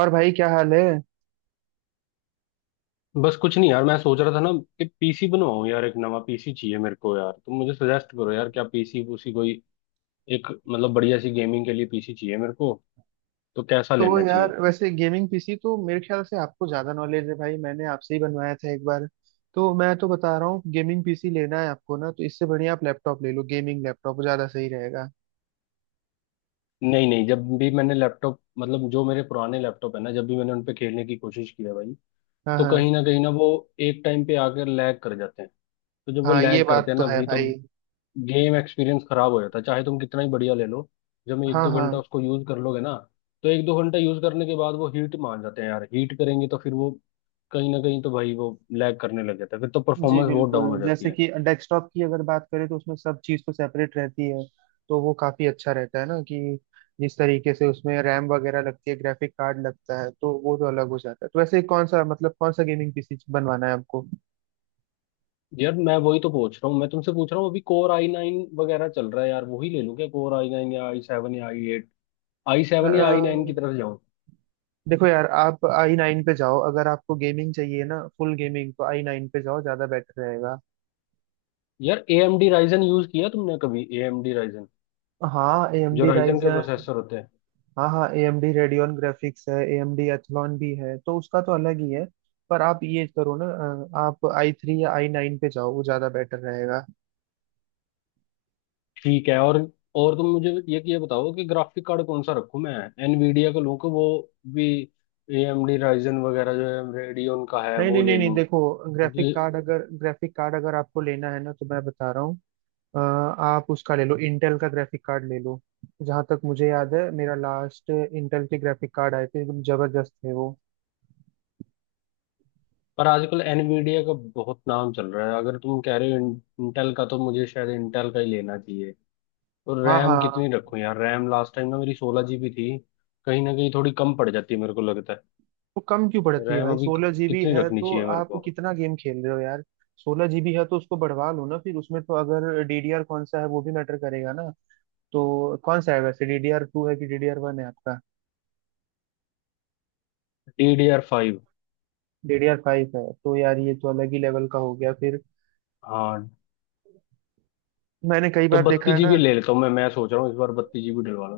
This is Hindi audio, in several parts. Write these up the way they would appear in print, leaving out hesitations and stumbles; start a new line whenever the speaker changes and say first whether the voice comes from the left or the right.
right: और भाई, क्या हाल है?
left: बस कुछ नहीं यार, मैं सोच रहा था ना कि पीसी बनवाऊं। यार, एक नवा पीसी चाहिए मेरे को। यार, तुम मुझे सजेस्ट करो यार क्या पीसी उसी कोई एक, मतलब बढ़िया सी गेमिंग के लिए पीसी चाहिए मेरे को। तो कैसा
right: तो
left: लेना चाहिए?
right: यार, वैसे गेमिंग पीसी तो मेरे ख्याल से आपको ज्यादा नॉलेज है भाई। मैंने आपसे ही बनवाया था एक बार। तो मैं तो बता रहा हूँ, गेमिंग पीसी लेना है आपको ना तो इससे बढ़िया आप लैपटॉप ले लो। गेमिंग लैपटॉप ज्यादा सही रहेगा।
left: नहीं नहीं, जब भी मैंने लैपटॉप, मतलब जो मेरे पुराने लैपटॉप है ना, जब भी मैंने उन पे खेलने की कोशिश की है भाई,
right: हाँ,
left: तो
right: हाँ।
left: कहीं ना वो एक टाइम पे आकर लैग कर जाते हैं। तो जब वो
right: हाँ, ये
left: लैग करते
right: बात
left: हैं
right: तो
left: ना
right: है
left: भाई, तो
right: भाई।
left: गेम एक्सपीरियंस खराब हो जाता है, चाहे तुम कितना ही बढ़िया ले लो। जब एक
right: हाँ,
left: दो घंटा
right: हाँ।
left: उसको यूज कर लोगे ना, तो एक दो घंटा यूज करने के बाद वो हीट मान जाते हैं यार। हीट करेंगे तो फिर वो कहीं ना कहीं तो भाई वो लैग करने लग जाता है, फिर तो
right: जी
left: परफॉर्मेंस बहुत डाउन हो
right: बिल्कुल,
left: जाती
right: जैसे
left: है।
right: कि डेस्कटॉप की अगर बात करें तो उसमें सब चीज़ तो सेपरेट रहती है, तो वो काफ़ी अच्छा रहता है ना, कि जिस तरीके से उसमें रैम वगैरह लगती है, ग्राफिक कार्ड लगता है, तो वो तो अलग हो जाता है। तो वैसे कौन सा, मतलब, कौन सा गेमिंग पीसी बनवाना है आपको?
left: यार मैं वही तो पूछ रहा हूँ, मैं तुमसे पूछ रहा हूँ। अभी Core i9 वगैरह चल रहा है यार, वही ले लूँ क्या? Core i9 या i7 या i8? आई
right: अ,
left: सेवन या i9 की तरफ जाऊँ?
right: देखो यार, आप आई नाइन पे जाओ। अगर आपको गेमिंग चाहिए ना, फुल गेमिंग, तो आई नाइन पे जाओ, ज़्यादा बेटर रहेगा।
left: यार, A M D Ryzen use किया तुमने कभी? ए एम डी राइजन,
right: हाँ, ए एम
left: जो
right: डी।
left: राइजन के प्रोसेसर होते हैं।
right: हाँ, हाँ। A M D Radeon graphics है, ए एम डी एथलॉन भी है, तो उसका तो अलग ही है। पर आप ये करो ना, आप आई थ्री या आई नाइन पे जाओ, वो ज्यादा बेटर रहेगा।
left: ठीक है। और तुम मुझे ये बताओ कि ग्राफिक कार्ड कौन सा रखूं मैं? एनवीडिया का लूं, कि वो भी एएमडी राइजन वगैरह जो है रेडियन का है,
right: नहीं,
left: वो
right: नहीं,
left: ले
right: नहीं, नहीं।
left: लूं?
right: देखो, ग्राफिक कार्ड
left: क्योंकि
right: अगर ग्राफिक कार्ड अगर आपको लेना है ना तो मैं बता रहा हूँ, आप उसका ले लो, इंटेल का ग्राफिक कार्ड ले लो। जहाँ तक मुझे याद है, मेरा लास्ट इंटेल के ग्राफिक कार्ड आए थे, एकदम जबरदस्त थे वो।
left: पर आजकल एनवीडिया का बहुत नाम चल रहा है। अगर तुम कह रहे हो इंटेल का, तो मुझे शायद इंटेल का ही लेना चाहिए। और
right: हाँ,
left: रैम
right: हाँ।
left: कितनी रखूं यार? रैम लास्ट टाइम ना मेरी 16 जीबी थी, कहीं ना कहीं थोड़ी कम पड़ जाती है मेरे को लगता
right: वो कम क्यों
left: है।
right: पड़ती है
left: रैम
right: भाई?
left: अभी
right: 16 जीबी
left: कितनी
right: है
left: रखनी
right: तो
left: चाहिए मेरे
right: आप
left: को?
right: कितना गेम खेल रहे हो यार? 16 जीबी है तो उसको बढ़वा लो ना फिर। उसमें तो अगर डीडीआर कौन सा है वो भी मैटर करेगा ना। तो कौन सा है वैसे, डीडीआर 2 है कि डीडीआर 1 है आपका?
left: DDR5।
right: डीडीआर 5 है तो यार, ये तो अलग ही लेवल का हो गया फिर।
left: हाँ।
right: मैंने कई
left: तो
right: बार देखा
left: बत्तीस
right: है ना।
left: जीबी ले लेता हूँ मैं। सोच रहा हूँ इस बार 32 जीबी डलवा।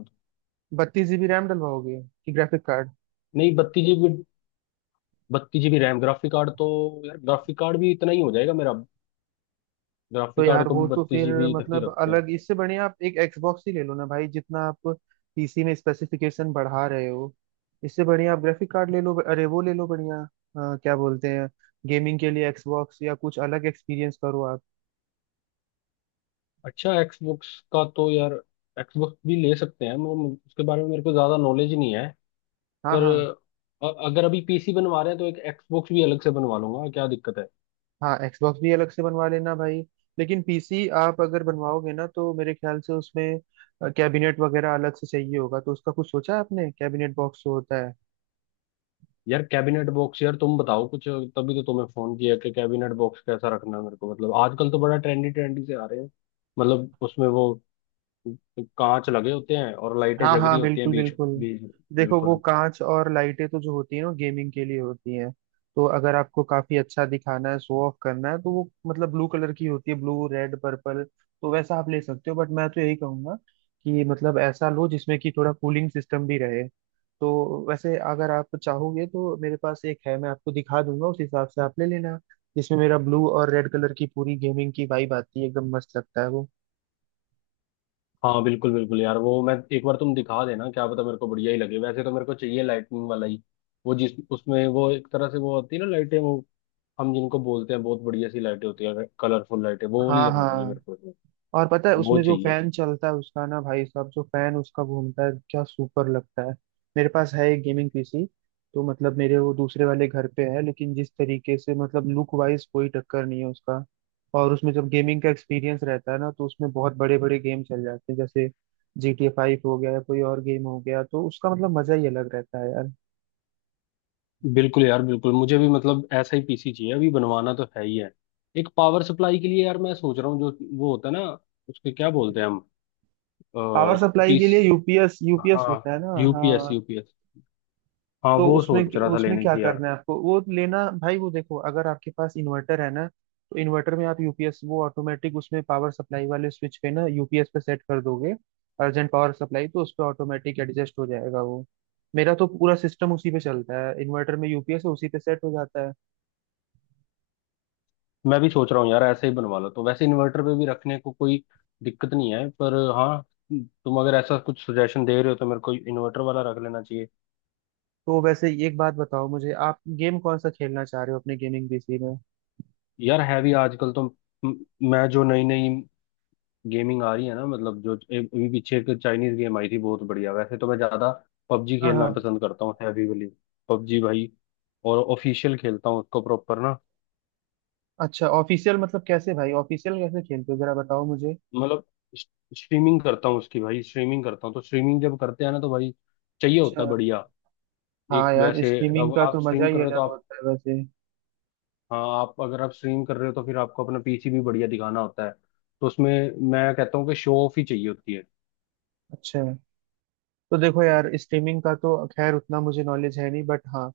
right: 32 जीबी रैम डलवाओगे कि ग्राफिक कार्ड?
left: नहीं, 32 GB, 32 GB RAM. Graphic card तो यार, ग्राफिक कार्ड भी इतना ही हो जाएगा मेरा।
right: तो
left: ग्राफिक कार्ड
right: यार,
left: को
right: वो
left: भी
right: तो
left: बत्तीस
right: फिर
left: जीबी तक ही
right: मतलब
left: रखते हैं।
right: अलग, इससे बढ़िया आप एक एक्सबॉक्स ही ले लो ना भाई। जितना आप पीसी में स्पेसिफिकेशन बढ़ा रहे हो, इससे बढ़िया आप ग्राफिक कार्ड ले लो, अरे वो ले लो बढ़िया, क्या बोलते हैं, गेमिंग के लिए एक्सबॉक्स या कुछ अलग एक्सपीरियंस करो आप।
left: अच्छा, एक्सबॉक्स का तो यार एक्सबॉक्स भी ले सकते हैं, मगर उसके बारे में मेरे को ज्यादा नॉलेज ही नहीं है।
right: हाँ,
left: पर
right: हाँ।
left: अगर अभी पीसी बनवा रहे हैं, तो एक एक्सबॉक्स भी अलग से बनवा लूंगा, क्या दिक्कत है?
right: हाँ, एक्सबॉक्स भी अलग से बनवा लेना भाई। लेकिन पीसी आप अगर बनवाओगे ना, तो मेरे ख्याल से उसमें कैबिनेट वगैरह अलग से चाहिए होगा, तो उसका कुछ सोचा है आपने कैबिनेट बॉक्स जो होता है?
left: यार कैबिनेट बॉक्स, यार तुम बताओ कुछ, तभी तो तुम्हें फोन किया कि कैबिनेट बॉक्स कैसा रखना है मेरे को। मतलब आजकल तो बड़ा ट्रेंडी ट्रेंडी से आ रहे हैं। मतलब उसमें वो कांच लगे होते हैं, और लाइटें
right: हाँ,
left: जग रही
right: हाँ,
left: होती हैं
right: बिल्कुल,
left: बीच
right: बिल्कुल।
left: बीच।
right: देखो, वो
left: बिल्कुल।
right: कांच और लाइटें तो जो होती है ना, गेमिंग के लिए होती हैं। तो अगर आपको काफी अच्छा दिखाना है, शो ऑफ करना है, तो वो मतलब ब्लू कलर की होती है, ब्लू, रेड, पर्पल। तो वैसा आप ले सकते हो, बट मैं तो यही कहूंगा कि मतलब ऐसा लो जिसमें कि थोड़ा कूलिंग सिस्टम भी रहे। तो वैसे अगर आप चाहोगे तो मेरे पास एक है, मैं आपको दिखा दूंगा, उस हिसाब से आप ले लेना, जिसमें मेरा ब्लू और रेड कलर की पूरी गेमिंग की वाइब आती है, एकदम मस्त लगता है वो।
left: हाँ बिल्कुल बिल्कुल यार, वो मैं एक बार तुम दिखा देना। क्या पता मेरे को बढ़िया ही लगे। वैसे तो मेरे को चाहिए लाइटनिंग वाला ही, वो जिस उसमें वो एक तरह से वो होती है ना लाइटें, वो हम जिनको बोलते हैं, बहुत बढ़िया सी लाइटें होती है, कलरफुल लाइटें, वो वाली
right: हाँ,
left: लगवानी है
right: हाँ।
left: मेरे को इसमें।
right: और पता है
left: वो
right: उसमें जो
left: चाहिए।
right: फैन चलता है उसका ना, भाई साहब, जो फैन उसका घूमता है, क्या सुपर लगता है। मेरे पास है एक गेमिंग पीसी, तो मतलब मेरे वो दूसरे वाले घर पे है, लेकिन जिस तरीके से मतलब लुक वाइज, कोई टक्कर नहीं है उसका। और उसमें जब गेमिंग का एक्सपीरियंस रहता है ना, तो उसमें बहुत बड़े बड़े गेम चल जाते हैं, जैसे जीटीए 5 हो गया या कोई और गेम हो गया, तो उसका मतलब मजा ही अलग रहता है यार।
left: बिल्कुल यार बिल्कुल, मुझे भी मतलब ऐसा ही पीसी चाहिए। अभी बनवाना तो है ही है। एक पावर सप्लाई के लिए यार मैं सोच रहा हूँ, जो वो होता है ना, उसके क्या बोलते हैं हम?
right: पावर सप्लाई के लिए
left: पीस,
right: यूपीएस, यूपीएस
left: हाँ,
right: होता है ना,
left: यूपीएस
right: हाँ।
left: यूपीएस। हाँ,
right: तो
left: वो
right: उसमें
left: सोच रहा था
right: उसमें
left: लेने
right: क्या
left: की यार।
right: करना है आपको? वो लेना भाई, वो देखो अगर आपके पास इन्वर्टर है ना तो इन्वर्टर में आप यूपीएस, वो ऑटोमेटिक उसमें पावर सप्लाई वाले स्विच पे ना यूपीएस पे सेट कर दोगे। अर्जेंट पावर सप्लाई तो उस पे ऑटोमेटिक एडजस्ट हो जाएगा वो। मेरा तो पूरा सिस्टम उसी पे चलता है, इन्वर्टर में यूपीएस है, उसी पे सेट हो जाता है।
left: मैं भी सोच रहा हूँ यार, ऐसे ही बनवा लो। तो वैसे इन्वर्टर पे भी रखने को कोई दिक्कत नहीं है, पर हाँ, तुम अगर ऐसा कुछ सजेशन दे रहे हो तो मेरे को इन्वर्टर वाला रख लेना चाहिए।
right: तो वैसे एक बात बताओ मुझे, आप गेम कौन सा खेलना चाह रहे हो अपने गेमिंग पीसी में?
left: यार है भी आजकल तो, म- मैं, जो नई नई गेमिंग आ रही है ना, मतलब जो अभी पीछे एक चाइनीज गेम आई थी बहुत बढ़िया। वैसे तो मैं ज्यादा पबजी
right: हाँ,
left: खेलना
right: हाँ।
left: पसंद करता हूँ, हैवी वाली पबजी भाई। और ऑफिशियल खेलता हूँ उसको प्रॉपर ना।
right: अच्छा, ऑफिशियल मतलब कैसे भाई? ऑफिशियल कैसे खेलते हो जरा बताओ मुझे।
left: मतलब स्ट्रीमिंग करता हूँ उसकी भाई। स्ट्रीमिंग करता हूँ, तो स्ट्रीमिंग जब करते हैं ना तो भाई, चाहिए होता
right: अच्छा।
left: है बढ़िया। एक
right: हाँ यार,
left: वैसे,
right: स्ट्रीमिंग
left: अब
right: का
left: आप
right: तो मजा
left: स्ट्रीम कर
right: ही
left: रहे हो तो
right: अलग
left: आप,
right: होता है वैसे।
left: हाँ, आप अगर आप स्ट्रीम कर रहे हो तो फिर आपको अपना पीसी भी बढ़िया दिखाना होता है। तो उसमें मैं कहता हूँ कि शो ऑफ ही चाहिए होती है।
right: अच्छा। तो देखो यार, स्ट्रीमिंग का तो खैर उतना मुझे नॉलेज है नहीं, बट हाँ,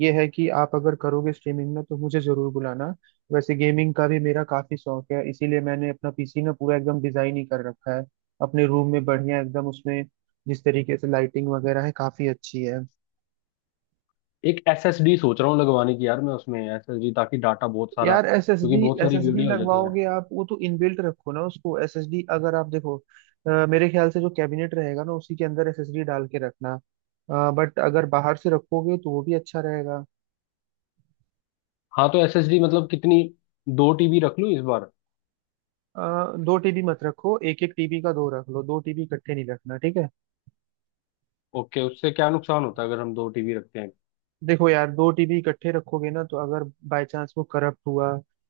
right: ये है कि आप अगर करोगे स्ट्रीमिंग ना, तो मुझे जरूर बुलाना। वैसे गेमिंग का भी मेरा काफी शौक है, इसीलिए मैंने अपना पीसी ना पूरा एकदम डिजाइन ही कर रखा है अपने रूम में, बढ़िया एकदम, उसमें जिस तरीके से लाइटिंग वगैरह है, काफी अच्छी है।
left: एक एसएसडी सोच रहा हूँ लगवाने की यार। मैं उसमें एसएसडी, ताकि डाटा बहुत सारा,
right: यार एस एस
left: क्योंकि
right: डी,
left: बहुत
right: एस
left: सारी
right: एस डी
left: वीडियो हो जाती हैं।
right: लगवाओगे आप? वो तो इनबिल्ट रखो ना उसको। एस एस डी अगर आप देखो, मेरे ख्याल से जो कैबिनेट रहेगा ना, उसी के अंदर एस एस डी डाल के रखना, बट अगर बाहर से रखोगे तो वो भी अच्छा रहेगा।
left: हाँ, तो एसएसडी मतलब कितनी? 2 टीबी रख लूँ इस बार?
right: 2 टीबी मत रखो, एक एक टीबी का दो रख लो, 2 टीबी इकट्ठे नहीं रखना, ठीक है?
left: ओके, उससे क्या नुकसान होता है अगर हम 2 टीबी रखते हैं?
right: देखो यार, 2 टीबी इकट्ठे रखोगे ना, तो अगर बाय चांस वो करप्ट हुआ,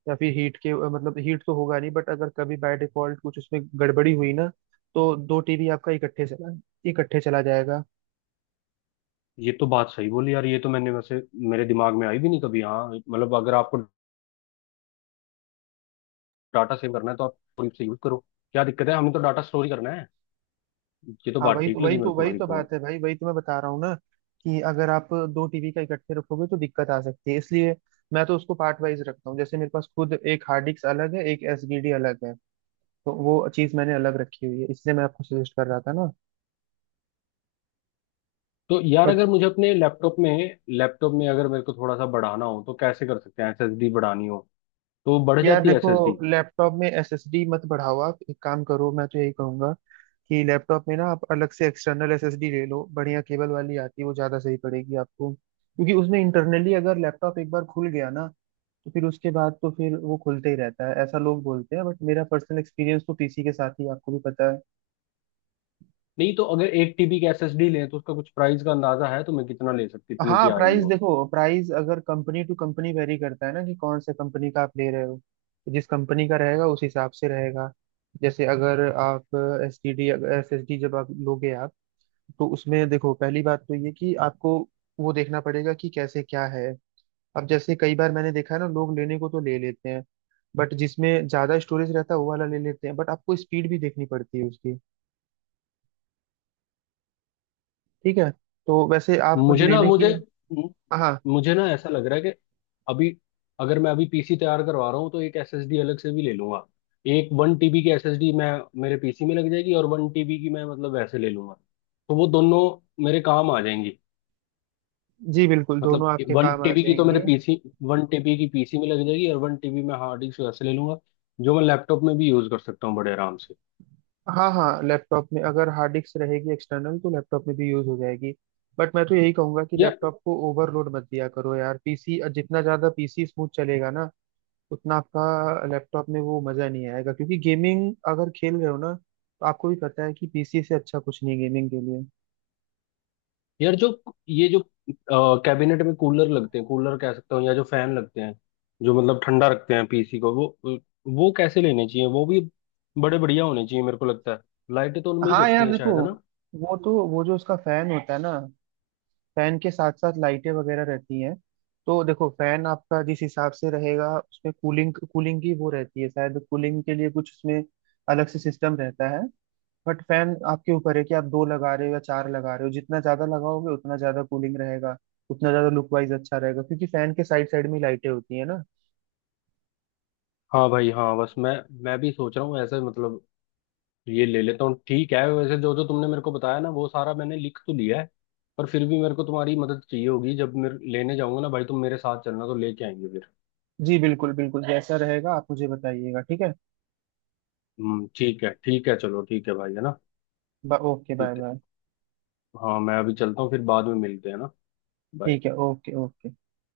right: या फिर हीट के मतलब, हीट तो होगा नहीं, बट अगर कभी बाय डिफॉल्ट कुछ उसमें गड़बड़ी हुई ना, तो 2 टीबी आपका इकट्ठे चला जाएगा।
left: ये तो बात सही बोली यार। ये तो मैंने वैसे मेरे दिमाग में आई भी नहीं कभी। हाँ मतलब अगर आपको डाटा सेव करना है तो आप से यूज करो, क्या दिक्कत है। हमें तो डाटा स्टोर ही करना है। ये तो
right: हाँ,
left: बात
right: वही
left: ठीक
right: तो वही
left: लगी मेरे
right: तो
left: को
right: वही
left: भाई,
right: तो
left: बहुत।
right: बात है भाई, वही तो मैं बता रहा हूँ ना, कि अगर आप दो टीवी का इकट्ठे रखोगे तो दिक्कत आ सकती है, इसलिए मैं तो उसको पार्ट वाइज रखता हूँ, जैसे मेरे पास खुद एक हार्ड डिस्क अलग है, एक एसडीडी अलग है, तो वो चीज़ मैंने अलग रखी हुई है, इसलिए मैं आपको सजेस्ट कर रहा था ना।
left: तो यार,
right: बट
left: अगर मुझे अपने लैपटॉप में, अगर मेरे को थोड़ा सा बढ़ाना हो तो कैसे कर सकते हैं? एसएसडी बढ़ानी हो, तो वो बढ़
right: यार
left: जाती है
right: देखो,
left: एसएसडी?
right: लैपटॉप में एसएसडी मत बढ़ाओ, आप एक काम करो, मैं तो यही कहूंगा कि लैपटॉप में ना, आप अलग से एक्सटर्नल एसएसडी ले लो, बढ़िया केबल वाली आती है, वो ज़्यादा सही पड़ेगी आपको, क्योंकि उसमें इंटरनली अगर लैपटॉप एक बार खुल गया ना, तो फिर उसके बाद तो फिर वो खुलते ही रहता है, ऐसा लोग बोलते हैं, बट मेरा पर्सनल एक्सपीरियंस तो पीसी के साथ ही है, आपको भी पता है।
left: नहीं, तो अगर 1 टीबी की एसएसडी लें, तो उसका कुछ प्राइस का अंदाजा है? तो मैं कितना ले सकती, कितने की
right: हाँ,
left: आएगी
right: प्राइस
left: वो?
right: देखो, प्राइस अगर कंपनी टू कंपनी वेरी करता है ना, कि कौन से कंपनी का आप ले रहे हो, तो जिस कंपनी का रहेगा, उस हिसाब से रहेगा। जैसे अगर आप एस एस डी जब आप लोगे आप, तो उसमें देखो, पहली बात तो ये कि आपको वो देखना पड़ेगा कि कैसे क्या है। अब जैसे कई बार मैंने देखा है ना, लोग लेने को तो ले लेते हैं, बट जिसमें ज्यादा स्टोरेज रहता है वो वाला ले लेते हैं, बट आपको स्पीड भी देखनी पड़ती है उसकी, ठीक है। तो वैसे आप
left: मुझे ना
right: लेने की।
left: मुझे
right: हाँ।
left: मुझे ना ऐसा लग रहा है कि अभी, अगर मैं अभी पीसी तैयार करवा रहा हूँ, तो एक एसएसडी अलग से भी ले लूंगा। एक 1 टीबी की एसएसडी मैं मेरे पीसी में लग जाएगी, और 1 टीबी की मैं, मतलब वैसे ले लूंगा। तो वो दोनों मेरे काम आ जाएंगी।
right: जी बिल्कुल,
left: मतलब
right: दोनों आपके
left: वन
right: काम आ
left: टीबी की तो मेरे
right: जाएंगे।
left: पीसी, 1 टीबी की पीसी में लग जाएगी, और वन टीबी मैं हार्ड डिस्क वैसे ले लूंगा, जो मैं लैपटॉप में भी यूज कर सकता हूँ बड़े आराम से।
right: हाँ, हाँ। लैपटॉप में अगर हार्ड डिस्क रहेगी एक्सटर्नल, तो लैपटॉप में भी यूज हो जाएगी, बट मैं तो यही कहूंगा कि
left: यार
right: लैपटॉप को ओवरलोड मत दिया करो यार, पीसी जितना ज्यादा पीसी स्मूथ चलेगा ना, उतना आपका लैपटॉप में वो मजा नहीं आएगा, क्योंकि गेमिंग अगर खेल रहे हो ना, तो आपको भी पता है कि पीसी से अच्छा कुछ नहीं है गेमिंग के लिए।
left: यार, जो ये जो कैबिनेट में कूलर लगते हैं, कूलर कह सकता हूँ या जो फैन लगते हैं, जो मतलब ठंडा रखते हैं पीसी को, वो कैसे लेने चाहिए? वो भी बड़े बढ़िया होने चाहिए मेरे को लगता है। लाइटें तो उनमें ही
right: हाँ
left: जगती
right: यार
left: हैं
right: देखो,
left: शायद, है ना?
right: वो जो उसका फैन होता है ना, फैन के साथ साथ लाइटें वगैरह रहती हैं। तो देखो, फैन आपका जिस हिसाब से रहेगा, उसमें कूलिंग, कूलिंग की वो रहती है शायद, कूलिंग के लिए कुछ उसमें अलग से सिस्टम रहता है। बट फैन आपके ऊपर है कि आप दो लगा रहे हो या चार लगा रहे हो, जितना ज्यादा लगाओगे, उतना ज्यादा कूलिंग रहेगा, उतना ज्यादा लुक वाइज अच्छा रहेगा, क्योंकि फैन के साइड साइड में लाइटें होती है ना।
left: हाँ भाई हाँ। बस मैं भी सोच रहा हूँ ऐसा ही। मतलब ये ले लेता हूँ, ठीक है। वैसे जो जो तुमने मेरे को बताया ना, वो सारा मैंने लिख तो लिया है। पर फिर भी मेरे को तुम्हारी मदद चाहिए होगी जब मैं लेने जाऊंगा ना भाई, तुम मेरे साथ चलना, तो लेके आएंगे फिर।
right: जी बिल्कुल, बिल्कुल। जैसा रहेगा आप मुझे बताइएगा, ठीक है।
left: हम्म, ठीक है ठीक है, चलो ठीक है भाई, है ना?
right: ओके, बाय
left: ठीक है।
right: बाय,
left: हाँ मैं अभी चलता हूँ, फिर बाद में मिलते हैं ना।
right: ठीक
left: Bye.
right: है, ओके, ओके।